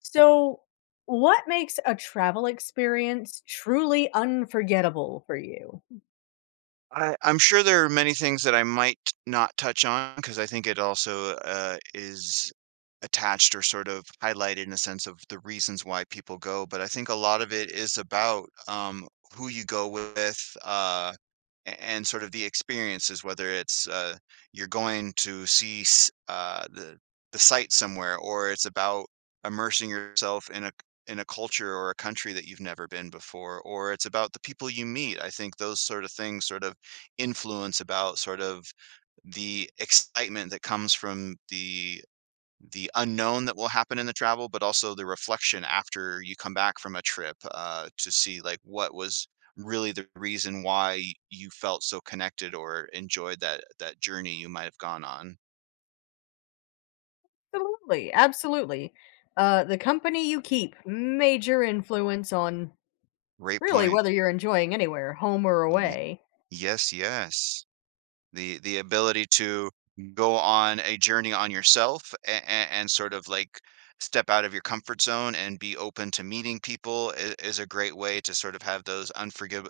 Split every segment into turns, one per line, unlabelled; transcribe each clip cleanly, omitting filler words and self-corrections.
So, what makes a travel experience truly unforgettable for you?
I'm sure there are many things that I might not touch on because I think it also, is attached or sort of highlighted in a sense of the reasons why people go, but I think a lot of it is about, who you go with, and sort of the experiences, whether it's you're going to see the site somewhere, or it's about immersing yourself in a culture or a country that you've never been before, or it's about the people you meet. I think those sort of things sort of influence about sort of the excitement that comes from the unknown that will happen in the travel, but also the reflection after you come back from a trip to see like what was really the reason why you felt so connected or enjoyed that journey you might have gone on.
Absolutely, absolutely. The company you keep, major influence on
Great
really
point.
whether you're enjoying anywhere, home or
Mm,
away.
yes, yes. The ability to go on a journey on yourself and sort of like step out of your comfort zone and be open to meeting people is a great way to sort of have those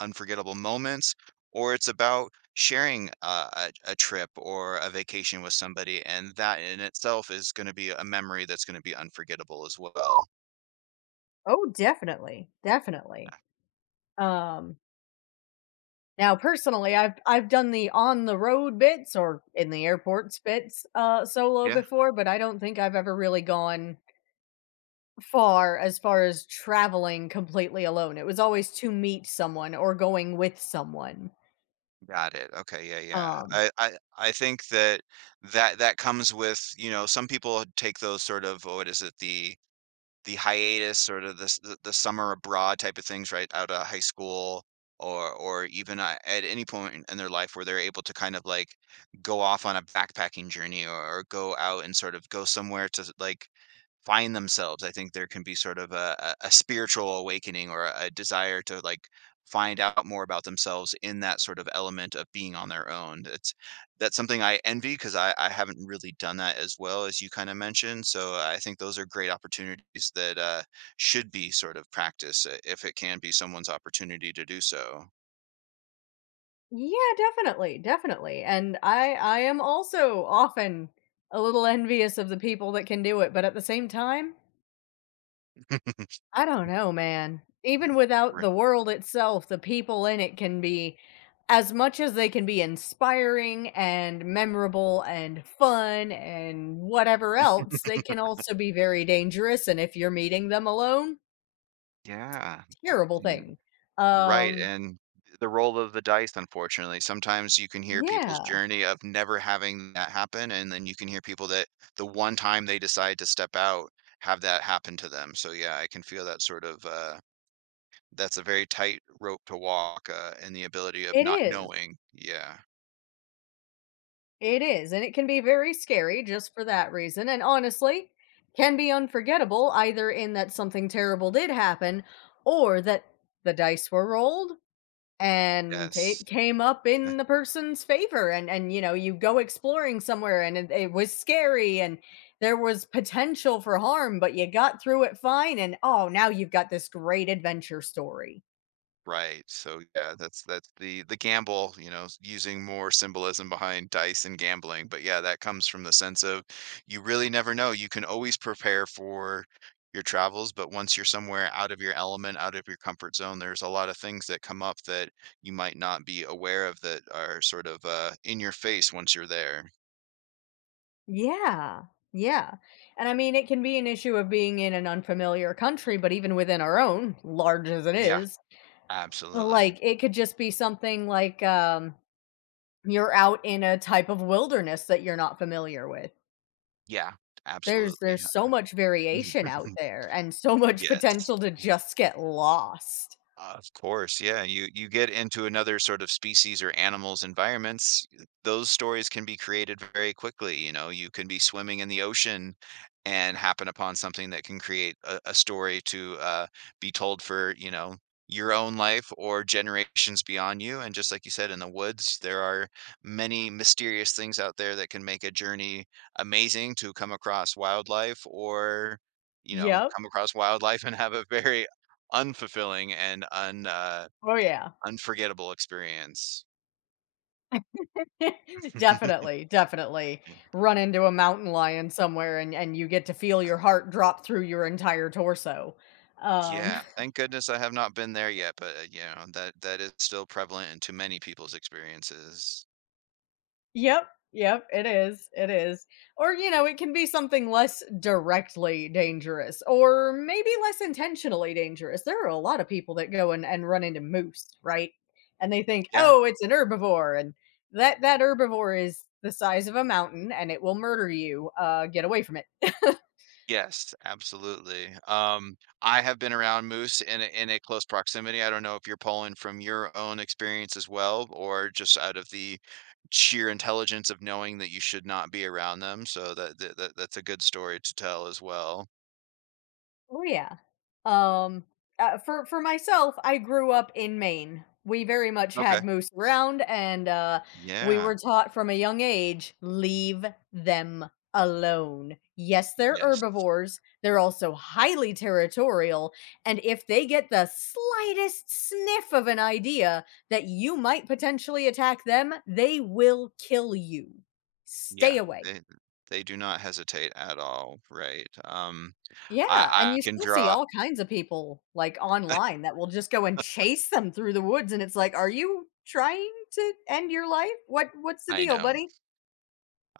unforgettable moments, or it's about sharing a trip or a vacation with somebody, and that in itself is going to be a memory that's going to be unforgettable as well.
Oh, definitely, definitely. Um, Now, personally, I've done the on the road bits or in the airports bits solo
Yeah.
before, but I don't think I've ever really gone far as far as traveling completely alone. It was always to meet someone or going with someone.
Got it. Okay. Yeah. Yeah.
Um,
I think that comes with, you know, some people take those sort of, oh, what is it, the hiatus or the s the summer abroad type of things right out of high school, or even a at any point in their life where they're able to kind of like go off on a backpacking journey, or go out and sort of go somewhere to like find themselves. I think there can be sort of a spiritual awakening, or a desire to like find out more about themselves in that sort of element of being on their own. It's That's something I envy because I haven't really done that as well as you kinda mentioned, so I think those are great opportunities that, should be sort of practice I if it can be someone's opportunity to do so.
yeah, definitely, definitely. And I am also often a little envious of the people that can do it, but at the same time I don't know, man. Even
Uh,
without the
right.
world itself, the people in it can be as much as they can be inspiring and memorable and fun and whatever else, they can also be very dangerous, and if you're meeting them alone,
Yeah,
terrible
and
thing.
right,
Um,
and the roll of the dice, unfortunately. Sometimes you can hear people's
yeah,
journey of never having that happen, and then you can hear people that the one time they decide to step out, have that happen to them, so yeah, I can feel that sort of, that's a very tight rope to walk, and the ability of
it
not
is.
knowing. Yeah.
It is, and it can be very scary just for that reason and honestly, can be unforgettable either in that something terrible did happen or that the dice were rolled and
Yes.
it came up
Eh,
in the person's favor, and you know you go exploring somewhere and it was scary and there was potential for harm, but you got through it fine and oh, now you've got this great adventure story.
right. So yeah, that's that's the gamble, you know, using more symbolism behind dice and gambling. But yeah, that comes from the sense of you really never know. You can always prepare for your travels, but once you're somewhere out of your element, out of your comfort zone, there's a lot of things that come up that you might not be aware of that are sort of in your face once you're there.
Yeah, yeah, and I mean it can be an issue of being in an unfamiliar country but even within our own, large as it
Yeah,
is,
absolutely.
like it could just be something like you're out in a type of wilderness that you're not familiar with.
Yeah,
There's
absolutely.
so much variation out there and so much
Yes.
potential to just get lost.
Of course, yeah. You get into another sort of species or animals environments, those stories can be created very quickly. You know, you can be swimming in the ocean and happen upon something that can create a story to be told for, you know, your own life or generations beyond you. And just like you said, in the woods, there are many mysterious things out there that can make a journey amazing to come across wildlife, or, you know,
Yep.
come across wildlife and have a very unfulfilling and un
Oh, yeah.
unforgettable experience.
Definitely, definitely. Run into a mountain lion somewhere and you get to feel your heart drop through your entire torso. Um
Yeah, thank goodness I have not been there yet, but, you know, that that is still prevalent into many people's experiences.
Yep, yep, it is, it is. Or, you know, it can be something less directly dangerous or maybe less intentionally dangerous. There are a lot of people that go and run into moose, right? And they think,
Yeah.
oh, it's an herbivore, and that that herbivore is the size of a mountain and it will murder you. Get away from it.
Yes, absolutely. I have been around moose in a close proximity. I don't know if you're pulling from your own experience as well, or just out of the sheer intelligence of knowing that you should not be around them, so that's a good story to tell as well.
Oh yeah. Um, for myself, I grew up in Maine. We very much
Okay.
had moose around, and we
Yeah.
were taught from a young age, leave them alone. Yes, they're
Yes.
herbivores. They're also highly territorial, and if they get the slightest sniff of an idea that you might potentially attack them, they will kill you. Stay
Yeah,
away.
they they do not hesitate at all, right? I
Yeah, and
I
you
can
still see
draw
all kinds of people, like, online that will just go and chase them through the woods, and it's like, "Are you trying to end your life? What what's the
I
deal,
know.
buddy?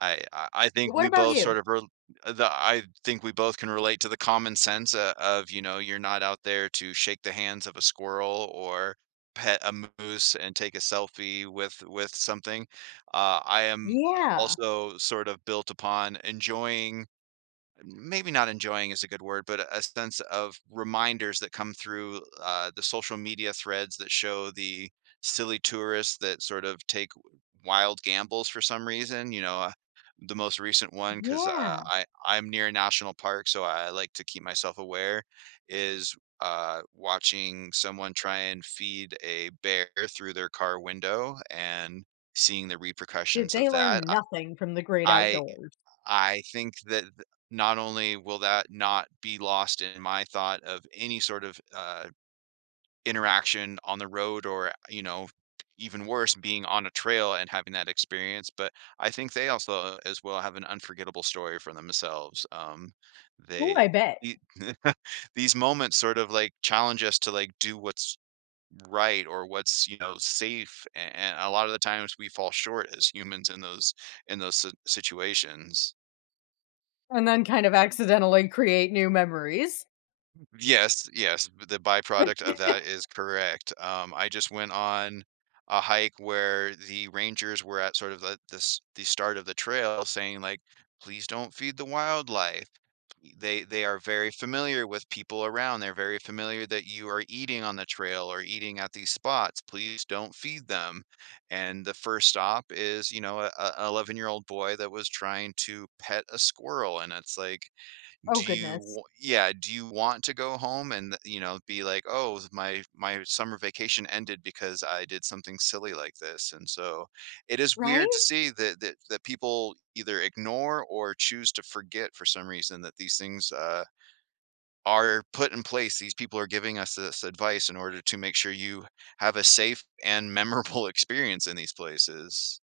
I
Well,
think
what
we
about
both
you?"
sort of rel the I think we both can relate to the common sense, of, you know, you're not out there to shake the hands of a squirrel or pet a moose and take a selfie with something. I am,
Yeah,
also sort of built upon enjoying, maybe not enjoying is a good word, but a sense of reminders that come through the social media threads that show the silly tourists that sort of take wild gambles for some reason. You know, the most recent one, because
yeah.
I'm near a national park, so I like to keep myself aware, is watching someone try and feed a bear through their car window and seeing the
Did
repercussions
they
of that.
learn nothing from the great
I,
outdoors?
I think that not only will that not be lost in my thought of any sort of interaction on the road, or, you know, even worse, being on a trail and having that experience, but I think they also as well have an unforgettable story for themselves.
Oh, I
They,
bet.
the- these moments sort of like challenge us to like do what's right or what's, you know, safe, and a lot of the times we fall short as humans in those situations.
And then kind of accidentally create new memories.
Yes, yes, the byproduct of that is correct. I just went on a hike where the rangers were at sort of the start of the trail saying like, please don't feed the wildlife. They are very familiar with people around. They're very familiar that you are eating on the trail or eating at these spots. Please don't feed them. And the first stop is, you know, a 11-year-old boy that was trying to pet a squirrel, and it's like
Oh,
do you
goodness.
wa- yeah do you want to go home and you know be like, oh my, my summer vacation ended because I did something silly like this? And so it is
Right?
weird to see that people either ignore or choose to forget for some reason that these things, are put in place. These people are giving us this advice in order to make sure you have a safe and memorable experience in these places.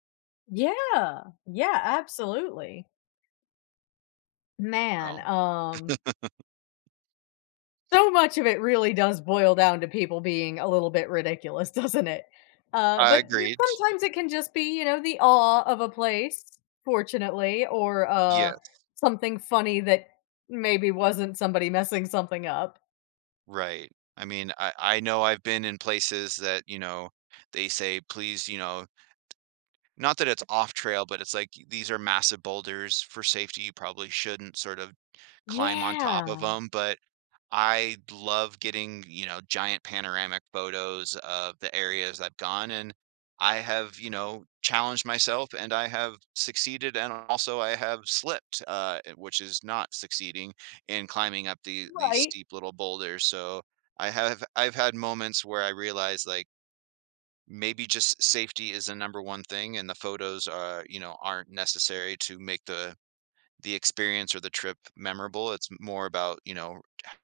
Yeah, yeah, absolutely. Man,
Oh,
so much of it really does boil down to people being a little bit ridiculous, doesn't it? Uh,
I
but but
agreed.
sometimes it can just be, you know, the awe of a place, fortunately, or
Yes.
something funny that maybe wasn't somebody messing something up.
Right. I mean, I know I've been in places that, you know, they say, "Please," you know, not that it's off trail, but it's like, "These are massive boulders. For safety, you probably shouldn't sort of climb on top of
Yeah.
them," but I love getting, you know, giant panoramic photos of the areas I've gone, and I have, you know, challenged myself and I have succeeded, and also I have slipped, which is not succeeding in climbing up these
Right.
steep little boulders. So I've had moments where I realize like maybe just safety is the number one thing and the photos are, you know, aren't necessary to make the experience or the trip memorable. It's more about, you know,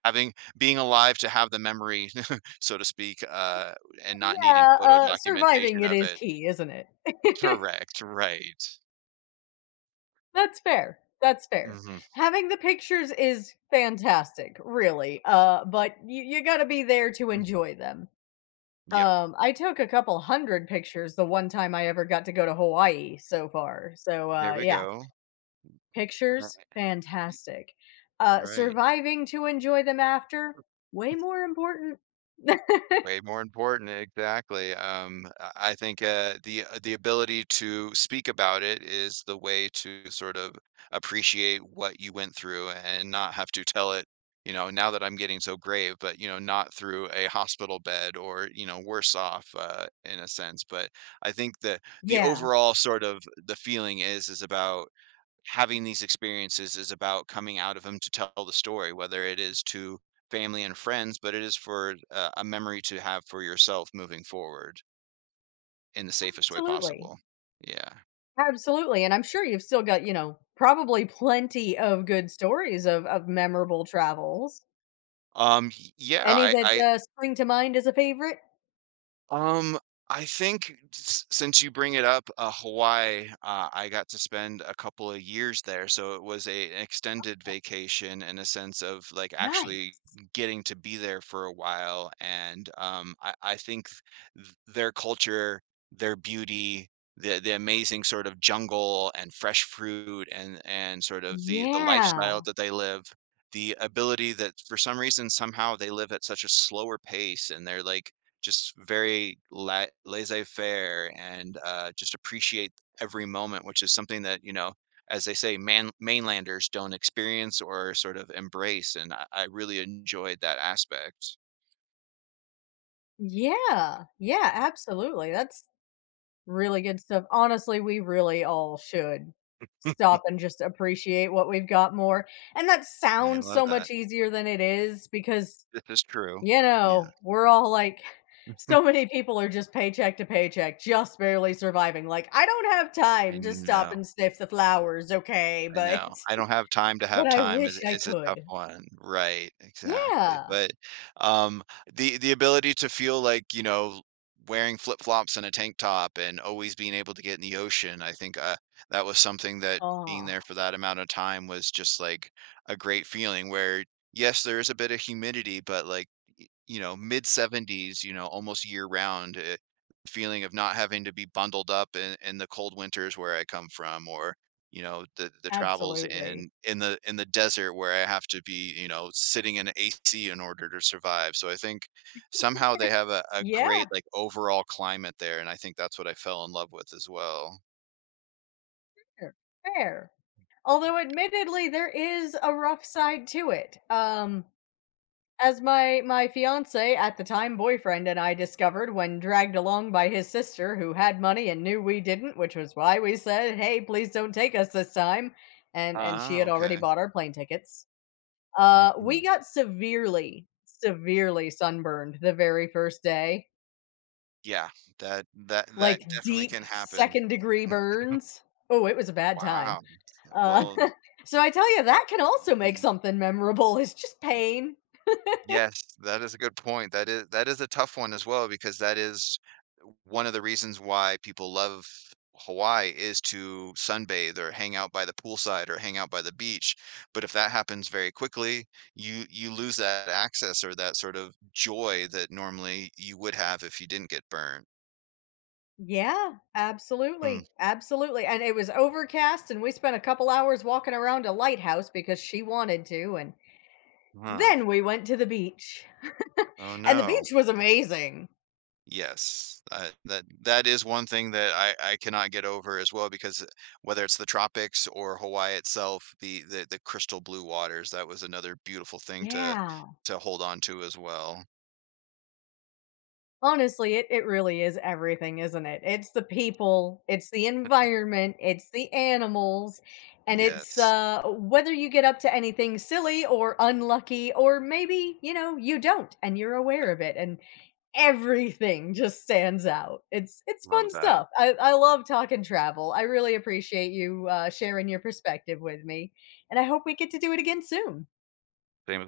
having, being alive to have the memory, so to speak, and not needing
Yeah.
photo
Surviving
documentation
it
of
is
it.
key, isn't it?
Correct, right.
That's fair. That's fair.
Mhm.
Having the pictures is fantastic, really. But you got to be there to
Mm,
enjoy them.
yep.
I took a couple hundred pictures the one time I ever got to go to Hawaii so far. So,
There we
yeah,
go.
pictures,
Right.
fantastic.
Right.
Surviving to enjoy them after, way more important.
Way more important, exactly. I think the ability to speak about it is the way to sort of appreciate what you went through and not have to tell it, you know, now that I'm getting so grave, but you know, not through a hospital bed, or, you know, worse off in a sense. But I think the
Yeah,
overall sort of the feeling is about having these experiences is about coming out of them to tell the story, whether it is to family and friends, but it is for a memory to have for yourself moving forward in the safest way
absolutely.
possible. Yeah.
Absolutely. And I'm sure you've still got, you know, probably plenty of good stories of memorable travels.
Yeah.
Any that spring to mind as a favorite?
Um, I think since you bring it up, Hawaii, I got to spend a couple of years there, so it was a an extended vacation in a sense of like actually
Nice.
getting to be there for a while. And I think their culture, their beauty, the amazing sort of jungle and fresh fruit and sort of the lifestyle
Yeah.
that they live. The ability that for some reason somehow they live at such a slower pace, and they're like just very laissez-faire and just appreciate every moment, which is something that, you know, as they say, man, mainlanders don't experience or sort of embrace, and I really enjoyed that aspect.
Yeah. Yeah, absolutely. That's really good stuff. Honestly, we really all should stop and just appreciate what we've got more, and that
I
sounds
love
so
that.
much easier than it is because,
This is true.
you
Yeah,
know, we're all like so many people are just paycheck to paycheck, just barely surviving, like, "I don't have
I
time to stop and
know.
sniff the flowers, okay,
I
but
know. I don't have time to
but
have
I
time is
wish I
is a tough
could."
one. Right, exactly,
Yeah.
but, um, the ability to feel like, you know, wearing flip-flops and a tank top and always being able to get in the ocean, I think, that was something that being
Oh,
there for that amount of time was just, like, a great feeling where, yes, there is a bit of humidity, but, like, y you know, mid-70s, you know, almost year-round, feeling of not having to be bundled up in the cold winters where I come from, or you know, the travels
absolutely.
in the desert where I have to be, you know, sitting in AC in order to survive. So I think somehow they have a
Yeah,
great like overall climate there, and I think that's what I fell in love with as well.
sure. Fair. Although admittedly there is a rough side to it. As my fiance at the time boyfriend and I discovered when dragged along by his sister who had money and knew we didn't, which was why we said, "Hey, please don't take us this time." And she
Ah,
had already
okay.
bought our plane tickets. We
Hmm.
got severely, severely sunburned the very first day,
Yeah, that that
like
that definitely
deep
can happen.
second degree burns. Oh, it was a bad time.
Wow.
Uh,
Well,
so I tell you, that can also make
that,
something memorable. It's just pain.
yes, that is a good point. That is a tough one as well because that is one of the reasons why people love Hawaii is to sunbathe or hang out by the poolside or hang out by the beach. But if that happens very quickly, you lose that access or that sort of joy that normally you would have if you didn't get burned.
Yeah,
Hmm.
absolutely. Absolutely. And it was overcast, and we spent a couple hours walking around a lighthouse because she wanted to. And
Huh.
then we went to the beach.
Oh
And the
no.
beach was amazing.
Yes, that that is one thing that I cannot get over as well because whether it's the tropics or Hawaii itself, the crystal blue waters, that was another beautiful thing
Yeah.
to hold on to as well.
Honestly, it really is everything, isn't it? It's the people, it's the environment, it's the animals, and it's,
Yes,
whether you get up to anything silly or unlucky or maybe, you know, you don't and you're aware of it and everything just stands out. It's fun
love that.
stuff. I love talking travel. I really appreciate you, sharing your perspective with me, and I hope we get to do it again soon.
Same.